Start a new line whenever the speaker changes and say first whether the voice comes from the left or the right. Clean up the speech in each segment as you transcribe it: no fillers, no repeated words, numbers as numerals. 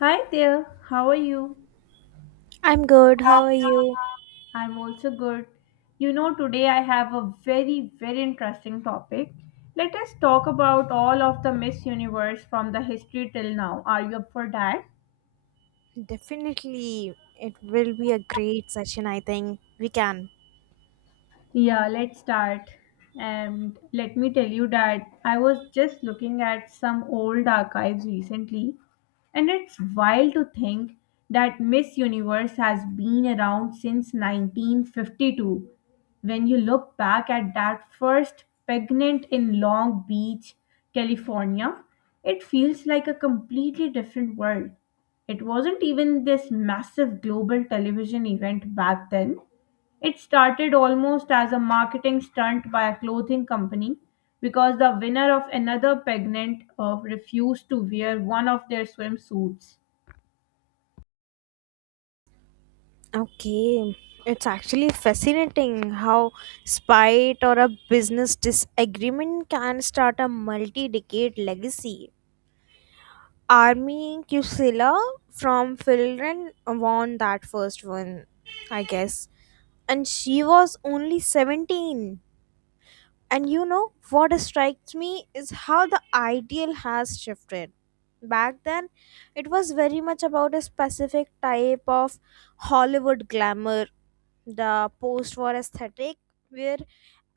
left: Hi there, how are you?
right: I'm good. How are you?
left: I'm also good. Today I have a very, very interesting topic. Let us talk about all of the Miss Universe from the history till now. Are you up for that?
right: Definitely, it will be a great session. I think we can.
left: Yeah, let's start. And let me tell you that I was just looking at some old archives recently, and it's wild to think that Miss Universe has been around since 1952. When you look back at that first pregnant in Long Beach, California, it feels like a completely different world. It wasn't even this massive global television event back then. It started almost as a marketing stunt by a clothing company because the winner of another pageant refused to wear one of their swimsuits.
right: Okay, it's actually fascinating how spite or a business disagreement can start a multi decade legacy. Army Kusila from Finland won that first one, I guess, and she was only 17. And you know what strikes me is how the ideal has shifted. Back then, it was very much about a specific type of Hollywood glamour, the post war aesthetic, where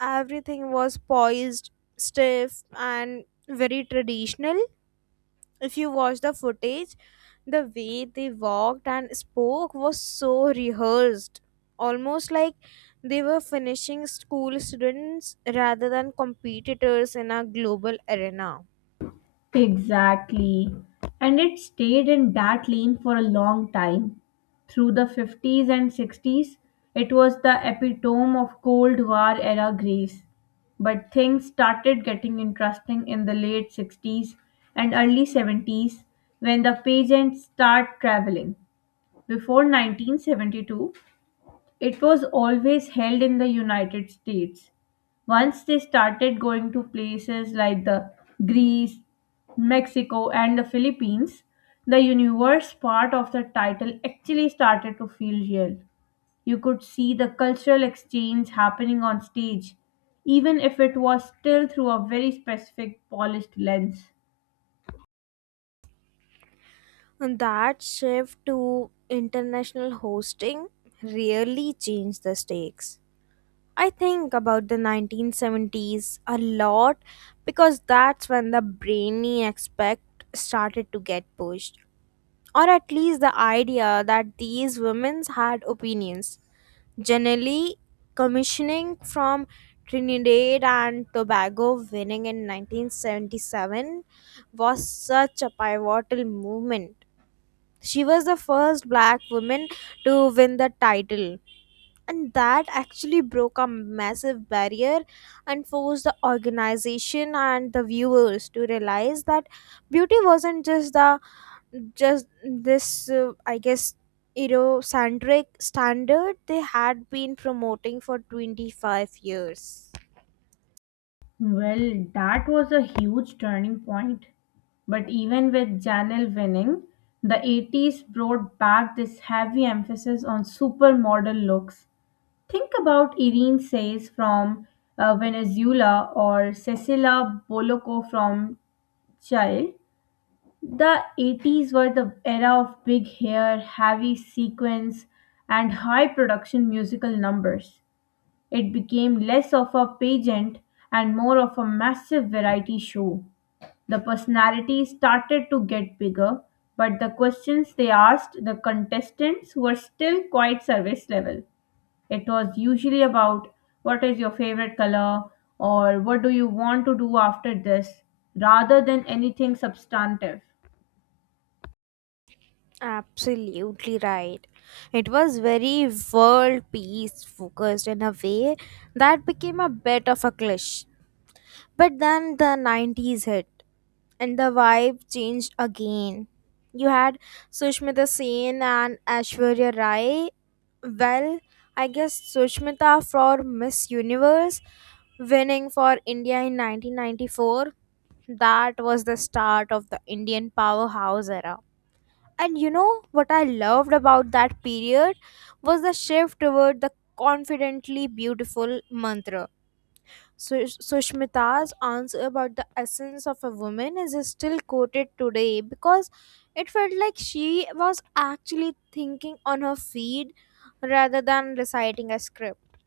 right: everything was poised, stiff, and very traditional. If you watch the footage, the way they walked and spoke was so rehearsed, almost like they were finishing school students rather than competitors in a global arena.
left: Exactly. And it stayed in that lane for a long time. Through the 50s and 60s, it was the epitome of Cold War era grace. But things started getting interesting in the late 60s and early 70s when the pageants start traveling. Before 1972, it was always held in the United States. Once they started going to places like the Greece, Mexico and the Philippines, the universe part of the title actually started to feel real. You could see the cultural exchange happening on stage, even if it was still through a very specific polished lens.
right: And that shift to international hosting really changed the stakes. I think about the 1970s a lot because that's when the brainy aspect started to get pushed. Or at least the idea that these women had opinions. Generally, commissioning from Trinidad and Tobago winning in 1977 was such a pivotal movement. She was the first black woman to win the title, and that actually broke a massive barrier and forced the organization and the viewers to realize that beauty wasn't just the just this I guess eurocentric standard they had been promoting for 25 years.
left: Well, that was a huge turning point. But even with Janelle winning, the 80s brought back this heavy emphasis on supermodel looks. Think about Irene Says from Venezuela or Cecilia Bolocco from Chile. The 80s were the era of big hair, heavy sequins, and high production musical numbers. It became less of a pageant and more of a massive variety show. The personalities started to get bigger, but the questions they asked the contestants were still quite service level. It was usually about what is your favorite color or what do you want to do after this rather than anything substantive.
right: Absolutely right, it was very world peace focused in a way that became a bit of a cliche. But then the 90s hit and the vibe changed again. You had Sushmita Sen and Ashwarya Rai. Well, I guess Sushmita for Miss Universe winning for India in 1994. That was the start of the Indian powerhouse era. And you know what I loved about that period was the shift toward the confidently beautiful mantra. So, Sushmita's answer about the essence of a woman is still quoted today because it felt like she was actually thinking on her feet rather than reciting a script.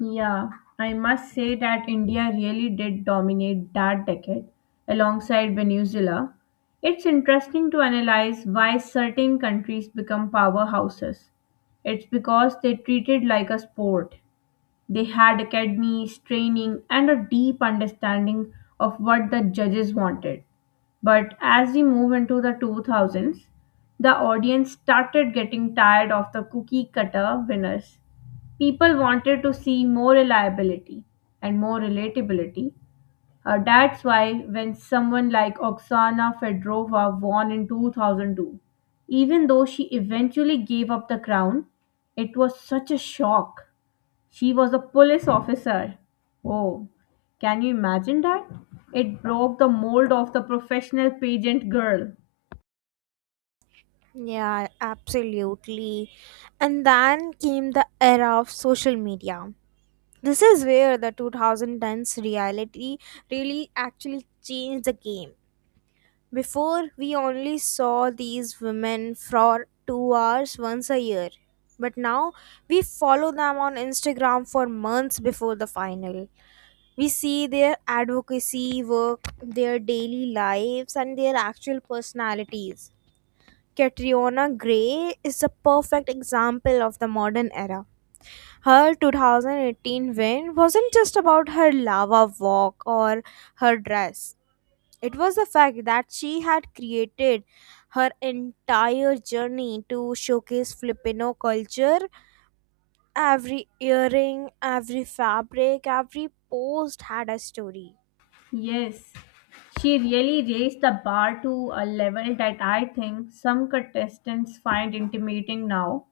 left: Yeah, I must say that India really did dominate that decade alongside Venezuela. It's interesting to analyze why certain countries become powerhouses. It's because they treated like a sport. They had academies, training, and a deep understanding of what the judges wanted. But as we move into the 2000s, the audience started getting tired of the cookie cutter winners. People wanted to see more reliability and more relatability. That's why when someone like Oksana Fedorova won in 2002, even though she eventually gave up the crown, it was such a shock. She was a police officer. Oh, can you imagine that? It broke the mold of the professional pageant girl.
right: Yeah, absolutely. And then came the era of social media. This is where the 2010s reality really actually changed the game. Before, we only saw these women for 2 hours once a year. But now, we follow them on Instagram for months before the final. We see their advocacy work, their daily lives, and their actual personalities. Catriona Gray is the perfect example of the modern era. Her 2018 win wasn't just about her lava walk or her dress. It was the fact that she had created her entire journey to showcase Filipino culture. Every earring, every fabric, every post had a story.
left: Yes, she really raised the bar to a level that I think some contestants find intimidating now.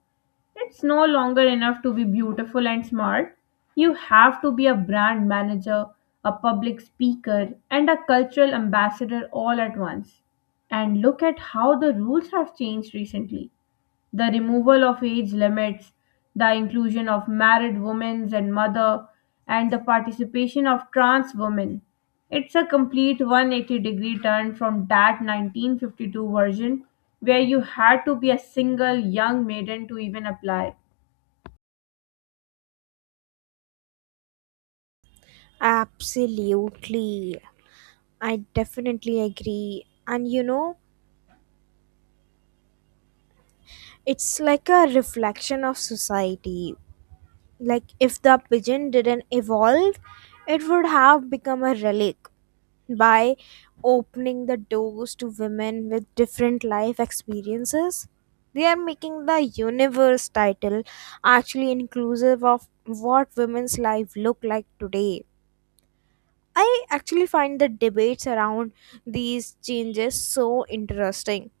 left: It's no longer enough to be beautiful and smart. You have to be a brand manager, a public speaker, and a cultural ambassador all at once. And look at how the rules have changed recently: the removal of age limits, the inclusion of married women and mother, and the participation of trans women. It's a complete 180-degree turn from that 1952 version where you had to be a single young maiden to even apply.
right: Absolutely. I definitely agree. And you know, it's like a reflection of society. Like, if the pigeon didn't evolve, it would have become a relic by opening the doors to women with different life experiences. They are making the universe title actually inclusive of what women's life look like today. I actually find the debates around these changes so interesting.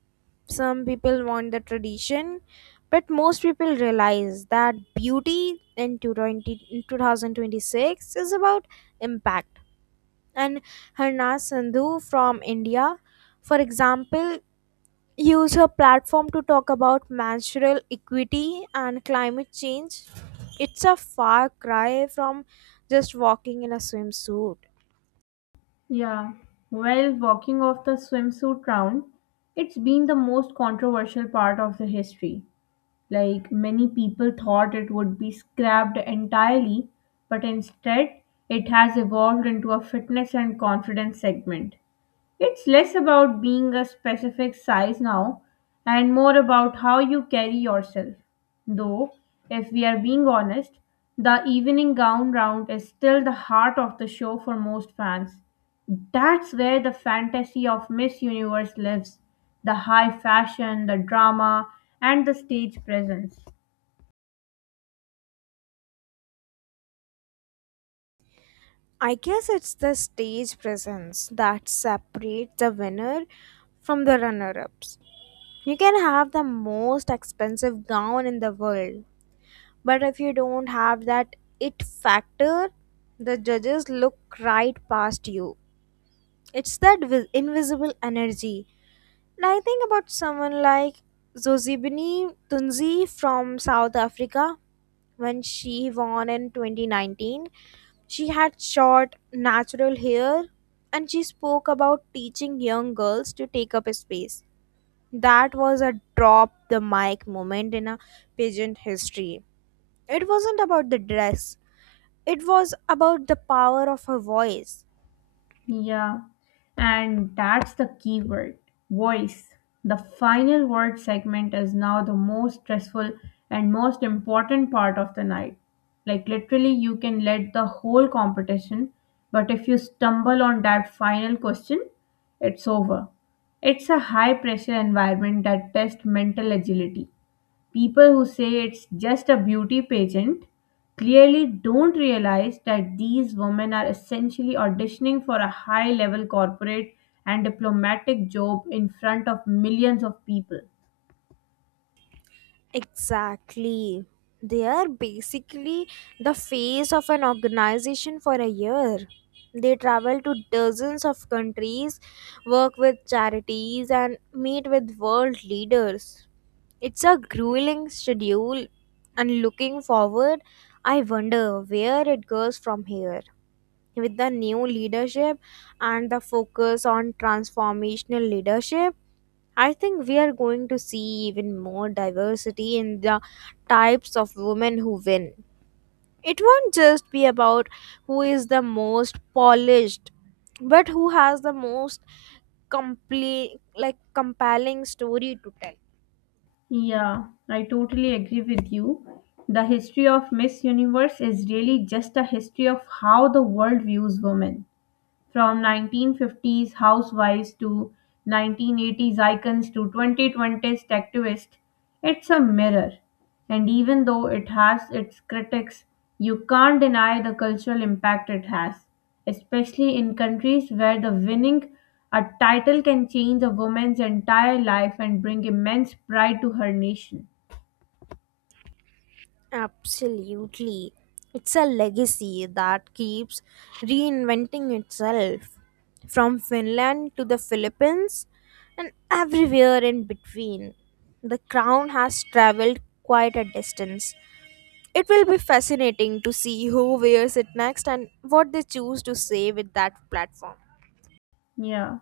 right: Some people want the tradition, but most people realize that beauty in 2020 in 2026 is about impact, and Harnas Sandhu from India, for example, use her platform to talk about menstrual equity and climate change. It's a far cry from just walking in a swimsuit.
left: Yeah. Well, walking off the swimsuit round, it's been the most controversial part of the history. Like many people thought it would be scrapped entirely, but instead it has evolved into a fitness and confidence segment. It's less about being a specific size now and more about how you carry yourself. Though, if we are being honest, the evening gown round is still the heart of the show for most fans. That's where the fantasy of Miss Universe lives: the high fashion, the drama, and the stage presence.
right: I guess it's the stage presence that separates the winner from the runner ups. You can have the most expensive gown in the world, but if you don't have that it factor, the judges look right past you. It's that invisible energy. And I think about someone like Zozibini Tunzi from South Africa. When she won in 2019, she had short natural hair and she spoke about teaching young girls to take up space. That was a drop the mic moment in a pageant history. It wasn't about the dress, it was about the power of her voice.
left: Yeah, and that's the key word: voice. The final word segment is now the most stressful and most important part of the night. Like, literally, you can let the whole competition, but if you stumble on that final question, it's over. It's a high pressure environment that tests mental agility. People who say it's just a beauty pageant clearly don't realize that these women are essentially auditioning for a high level corporate and diplomatic job in front of millions of people.
right: Exactly. They are basically the face of an organization for a year. They travel to dozens of countries, work with charities, and meet with world leaders. It's a grueling schedule, and looking forward, I wonder where it goes from here with the new leadership and the focus on transformational leadership. I think we are going to see even more diversity in the types of women who win. It won't just be about who is the most polished, but who has the most complete, like compelling story to tell.
left: Yeah, I totally agree with you. The history of Miss Universe is really just a history of how the world views women. From 1950s housewives to 1980s icons to 2020s activists, it's a mirror. And even though it has its critics, you can't deny the cultural impact it has, especially in countries where the winning a title can change a woman's entire life and bring immense pride to her nation.
right: Absolutely. It's a legacy that keeps reinventing itself from Finland to the Philippines and everywhere in between. The crown has traveled quite a distance. It will be fascinating to see who wears it next and what they choose to say with that platform.
left: Yeah.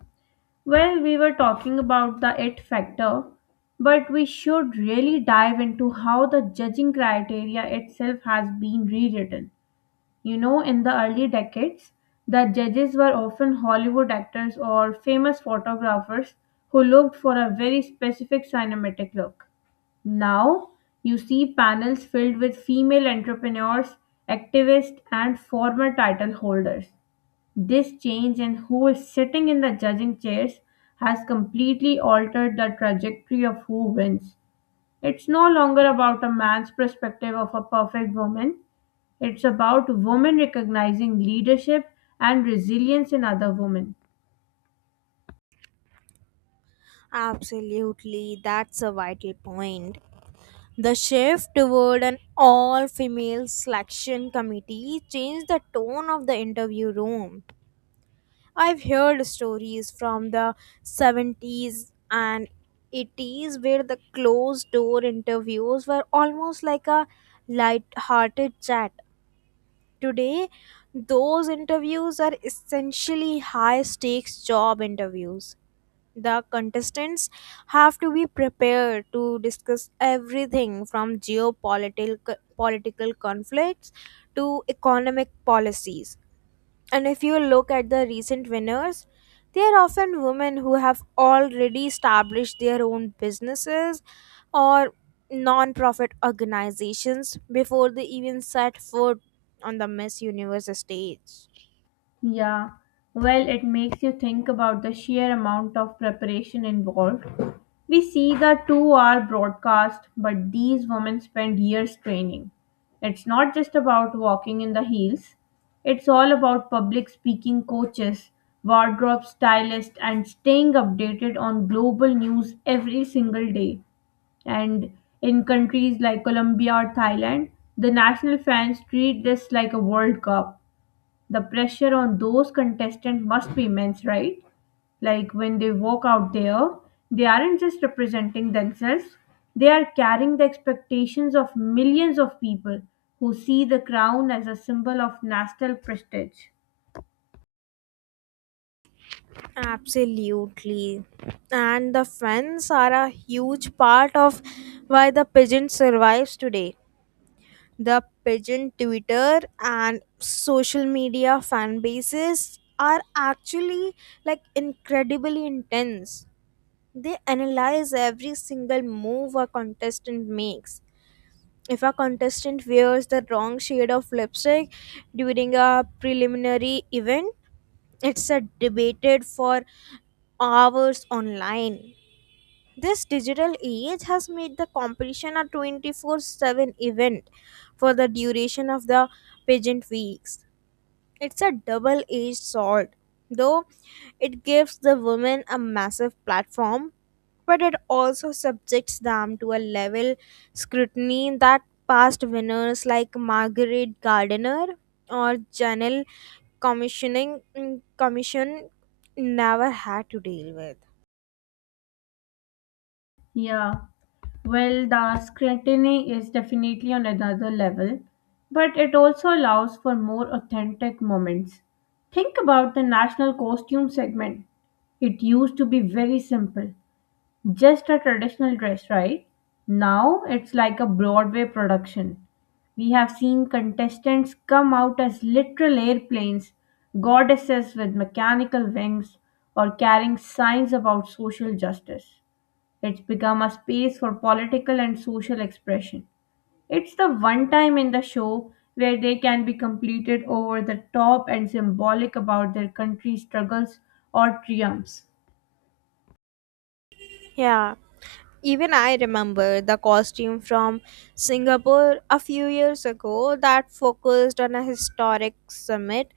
left: Well, we were talking about the it factor, but we should really dive into how the judging criteria itself has been rewritten. You know, in the early decades, the judges were often Hollywood actors or famous photographers who looked for a very specific cinematic look. Now, you see panels filled with female entrepreneurs, activists, and former title holders. This change and who is sitting in the judging chairs has completely altered the trajectory of who wins. It's no longer about a man's perspective of a perfect woman, it's about women recognizing leadership and resilience in other women.
right: Absolutely, that's a vital point. The shift toward an all female selection committee changed the tone of the interview room. I've heard stories from the 70s and 80s where the closed door interviews were almost like a light-hearted chat. Today, those interviews are essentially high-stakes job interviews. The contestants have to be prepared to discuss everything from geopolitical political conflicts to economic policies. And if you look at the recent winners, they are often women who have already established their own businesses or non-profit organizations before they even set foot on the Miss Universe stage.
left: Yeah, well, it makes you think about the sheer amount of preparation involved. We see the 2-hour broadcast, but these women spend years training. It's not just about walking in the heels, it's all about public speaking coaches, wardrobe stylists, and staying updated on global news every single day. And in countries like Colombia or Thailand, the national fans treat this like a World Cup. The pressure on those contestants must be immense, right? Like when they walk out there, they aren't just representing themselves, they are carrying the expectations of millions of people who see the crown as a symbol of national prestige.
right: Absolutely. And the fans are a huge part of why the pigeon survives today. The pigeon Twitter and social media fan bases are actually like incredibly intense. They analyze every single move a contestant makes. If a contestant wears the wrong shade of lipstick during a preliminary event, it's a debated for hours online. This digital age has made the competition a 24/7 event for the duration of the pageant weeks. It's a double-edged sword, though it gives the women a massive platform, but it also subjects them to a level scrutiny that past winners like Margaret Gardner or Janelle commission never had to deal with.
left: Yeah. Well, the scrutiny is definitely on another level, but it also allows for more authentic moments. Think about the national costume segment. It used to be very simple, just a traditional dress, right? Now it's like a Broadway production. We have seen contestants come out as literal airplanes, goddesses with mechanical wings, or carrying signs about social justice. It's become a space for political and social expression. It's the one time in the show where they can be completed over the top and symbolic about their country's struggles or triumphs.
right: Yeah. Even I remember the costume from Singapore a few years ago that focused on a historic summit,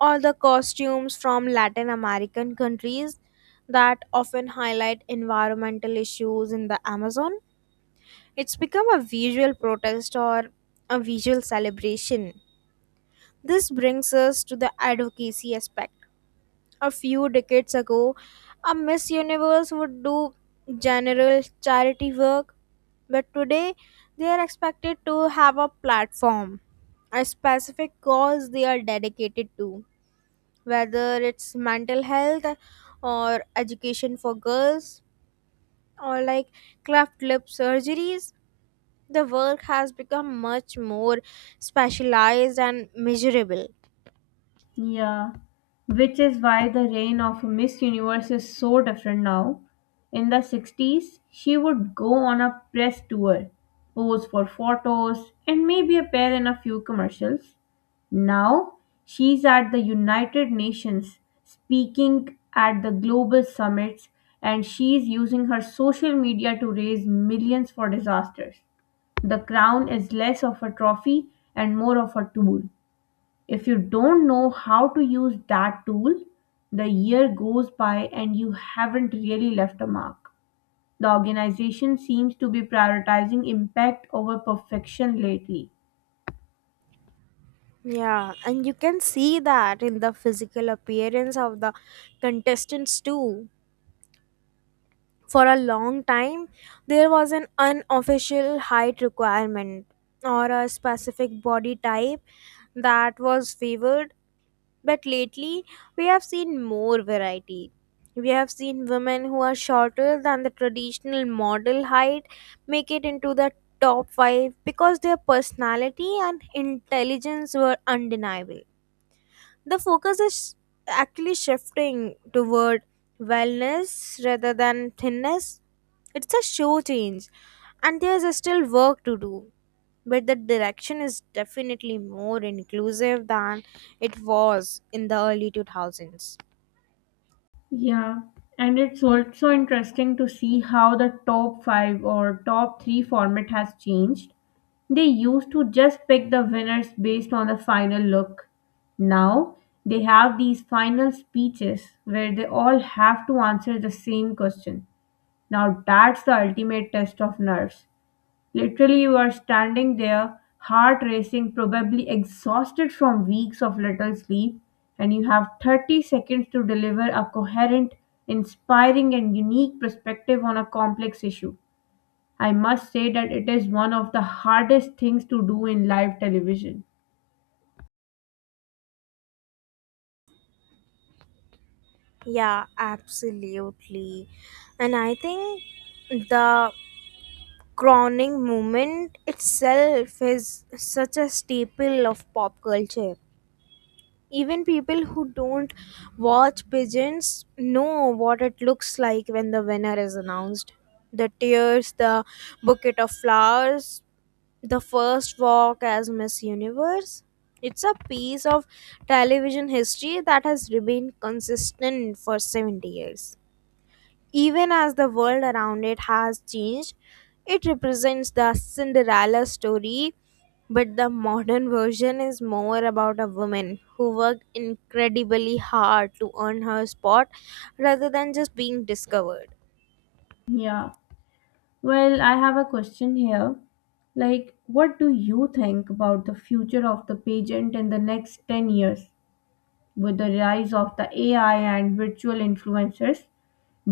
right: or the costumes from Latin American countries that often highlight environmental issues in the Amazon. It's become a visual protest or a visual celebration. This brings us to the advocacy aspect. A few decades ago, a Miss Universe would do general charity work, but today they are expected to have a platform, a specific cause they are dedicated to, whether it's mental health or education for girls or like cleft lip surgeries. The work has become much more specialized and measurable.
left: Yeah, which is why the reign of Miss Universe is so different now. In the 60s, she would go on a press tour, pose for photos, and maybe appear in a few commercials. Now, she's at the United Nations, speaking at the global summits, and she's using her social media to raise millions for disasters. The crown is less of a trophy and more of a tool. If you don't know how to use that tool, the year goes by and you haven't really left a mark. The organization seems to be prioritizing impact over perfection lately.
right: Yeah, and you can see that in the physical appearance of the contestants too. For a long time there was an unofficial height requirement or a specific body type that was favored. But lately, we have seen more variety. We have seen women who are shorter than the traditional model height make it into the top 5 because their personality and intelligence were undeniable. The focus is actually shifting toward wellness rather than thinness. It's a show change, and there's still work to do. But the direction is definitely more inclusive than it was in the early 2000s.
left: Yeah, and it's also interesting to see how the top 5 or top 3 format has changed. They used to just pick the winners based on the final look. Now, they have these final speeches where they all have to answer the same question. Now that's the ultimate test of nerves. Literally, you are standing there, heart racing, probably exhausted from weeks of little sleep, and you have 30 seconds to deliver a coherent, inspiring, and unique perspective on a complex issue. I must say that it is one of the hardest things to do in live television.
right: Yeah, absolutely. And I think the crowning movement itself is such a staple of pop culture. Even people who don't watch pigeons know what it looks like when the winner is announced. The tears, the bouquet of flowers, the first walk as Miss Universe. It's a piece of television history that has remained consistent for 70 years. Even as the world around it has changed, it represents the Cinderella story, but the modern version is more about a woman who worked incredibly hard to earn her spot rather than just being discovered.
left: Yeah. Well, I have a question here. Like, what do you think about the future of the pageant in the next 10 years? With the rise of the AI and virtual influencers,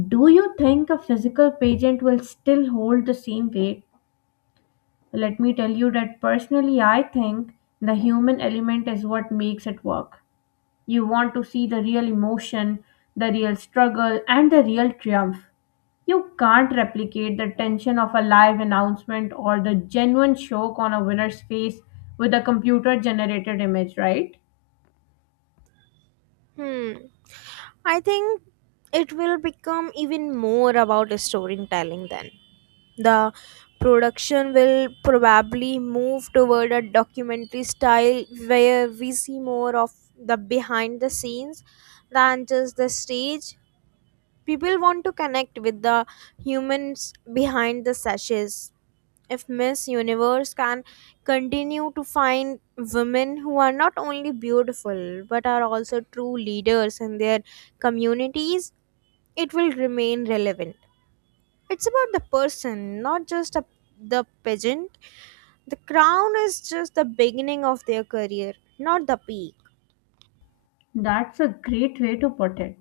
left: do you think a physical pageant will still hold the same weight? Let me tell you that personally, I think the human element is what makes it work. You want to see the real emotion, the real struggle, and the real triumph. You can't replicate the tension of a live announcement or the genuine shock on a winner's face with a computer generated image, right?
right: Hmm. I think it will become even more about storytelling then. The production will probably move toward a documentary style where we see more of the behind the scenes than just the stage. People want to connect with the humans behind the sashes. If Miss Universe can continue to find women who are not only beautiful but are also true leaders in their communities, it will remain relevant. It's about the person, not just a, the pageant. The crown is just the beginning of their career, not the peak.
left: That's a great way to put it.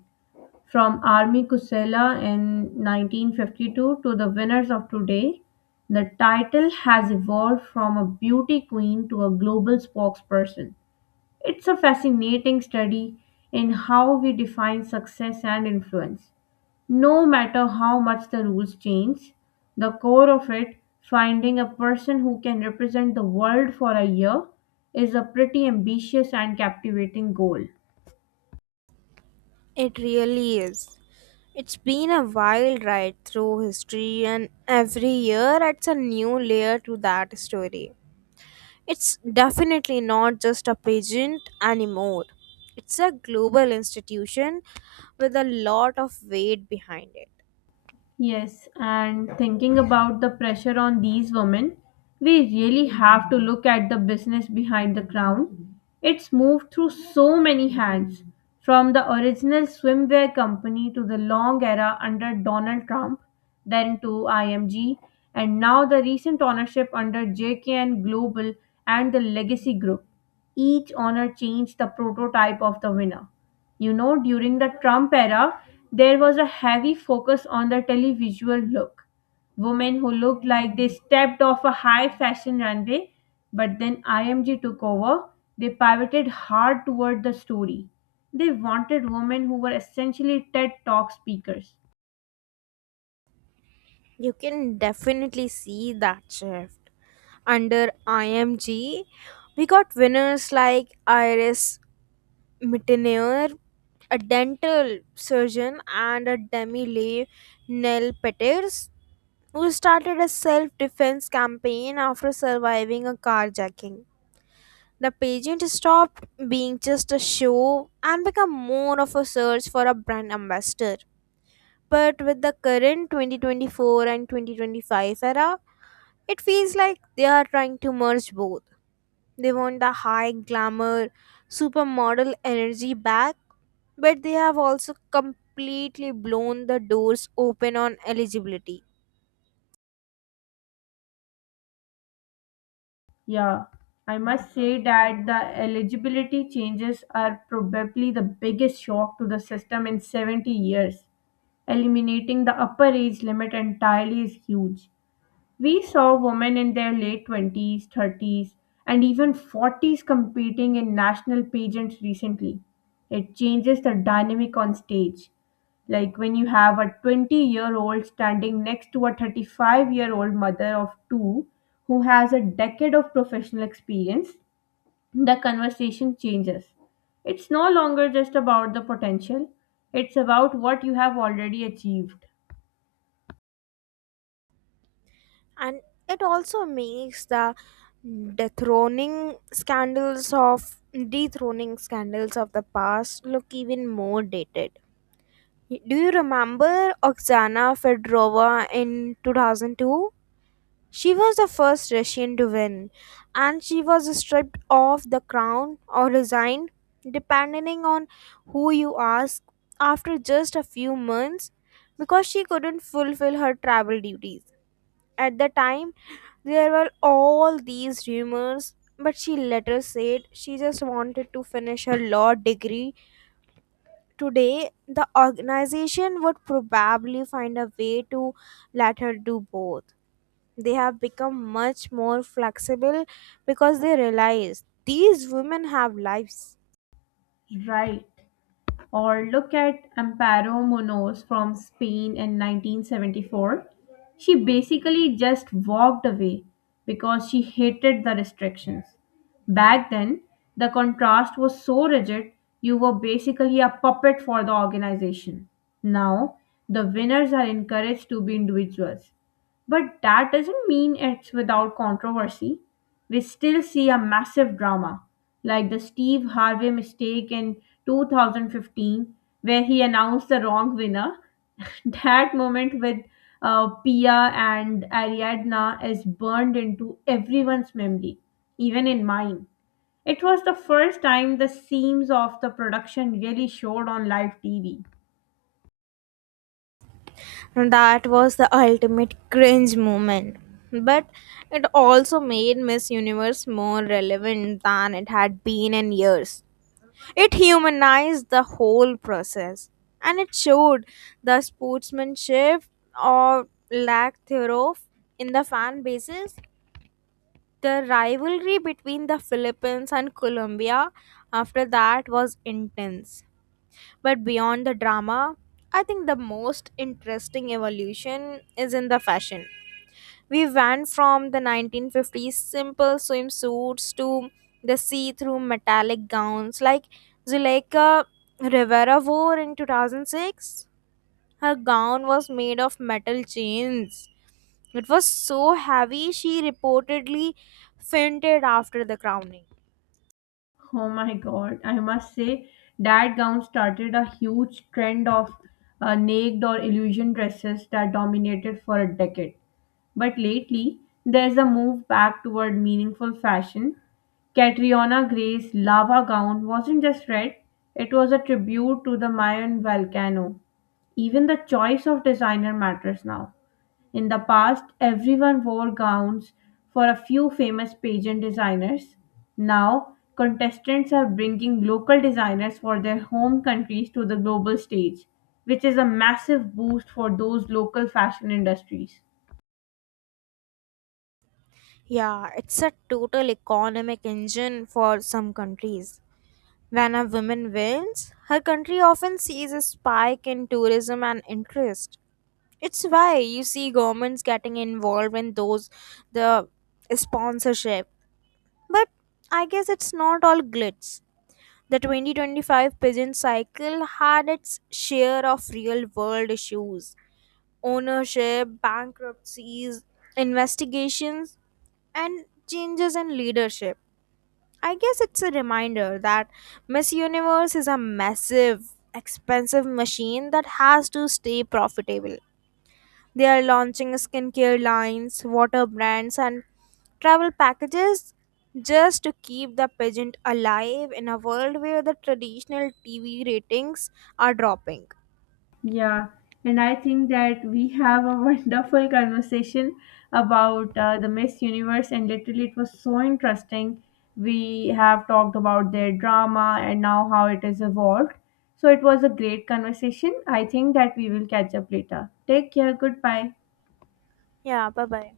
left: From Army Kusela in 1952 to the winners of today, the title has evolved from a beauty queen to a global spokesperson. It's a fascinating study in how we define success and influence. No matter how much the rules change, the core of it, finding a person who can represent the world for a year, is a pretty ambitious and captivating goal.
right: It really is. It's been a wild ride through history, and every year adds a new layer to that story. It's definitely not just a pageant anymore. It's a global institution with a lot of weight behind it.
left: Yes, and thinking about the pressure on these women, we really have to look at the business behind the crown. It's moved through so many hands, from the original swimwear company to the long era under Donald Trump, then to IMG, and now the recent ownership under JKN Global and the Legacy Group. Each owner changed the prototype of the winner. You know, during the Trump era, there was a heavy focus on the televisual look. Women who looked like they stepped off a high fashion runway, but then IMG took over. They pivoted hard toward the story. They wanted women who were essentially TED Talk speakers.
right: You can definitely see that shift. Under IMG, we got winners like Iris Mittenaer, a dental surgeon, and a demi-leave, Nell Peters, who started a self-defense campaign after surviving a carjacking. The pageant stopped being just a show and became more of a search for a brand ambassador. But with the current 2024 and 2025 era, it feels like they are trying to merge both. They want the high glamour, supermodel energy back, but they have also completely blown the doors open on eligibility.
left: Yeah, I must say that the eligibility changes are probably the biggest shock to the system in 70 years. Eliminating the upper age limit entirely is huge. We saw women in their late 20s, 30s, and even 40s competing in national pageants recently. It changes the dynamic on stage. Like when you have a 20-year-old standing next to a 35-year-old mother of two who has a decade of professional experience, the conversation changes. It's no longer just about the potential, it's about what you have already achieved.
right: And it also makes the dethroning scandals of dethroning scandals of the past look even more dated. Do you remember Oksana Fedorova in 2002? She was the first Russian to win, and she was stripped of the crown or resigned, depending on who you ask, after just a few months because she couldn't fulfill her travel duties. At the time, there were all these rumors, but she later said she just wanted to finish her law degree. Today, the organization would probably find a way to let her do both. They have become much more flexible because they realize these women have lives.
left: Right. Or look at Amparo Munoz from Spain in 1974. She basically just walked away because she hated the restrictions. Back then, the contrast was so rigid, you were basically a puppet for the organization. Now, the winners are encouraged to be individuals. But that doesn't mean it's without controversy. We still see a massive drama, like the Steve Harvey mistake in 2015, where he announced the wrong winner. That moment with Pia and Ariadna is burned into everyone's memory, even in mine. It was the first time the seams of the production really showed on live TV.
right: That was the ultimate cringe moment. But it also made Miss Universe more relevant than it had been in years. It humanized the whole process and it showed the sportsmanship or lack thereof in the fan bases. The rivalry between the Philippines and Colombia after that was intense. But beyond the drama, I think the most interesting evolution is in the fashion. We went from the 1950s simple swimsuits to the see through metallic gowns like Zuleika Rivera wore in 2006. Her gown was made of metal chains, it was so heavy, she reportedly fainted after the crowning.
left: Oh my god, I must say that gown started a huge trend of naked or illusion dresses that dominated for a decade. But lately, there's a move back toward meaningful fashion. Catriona Gray's lava gown wasn't just red, it was a tribute to the Mayan volcano. Even the choice of designer matters now. In the past, everyone wore gowns for a few famous pageant designers. Now, contestants are bringing local designers for their home countries to the global stage, which is a massive boost for those local fashion industries.
right: Yeah, it's a total economic engine for some countries. When a woman wins, her country often sees a spike in tourism and interest. It's why you see governments getting involved in those the sponsorship. But I guess it's not all glitz. The 2025 pageant cycle had its share of real world issues: ownership, bankruptcies, investigations, and changes in leadership. I guess it's a reminder that Miss Universe is a massive, expensive machine that has to stay profitable. They are launching skincare lines, water brands, and travel packages just to keep the pageant alive in a world where the traditional TV ratings are dropping.
left: Yeah, and I think that we have a wonderful conversation about the Miss Universe, and literally, it was so interesting. We have talked about their drama and now how it has evolved. So, it was a great conversation. I think that we will catch up later. Take care. Goodbye.
right: Yeah, bye bye.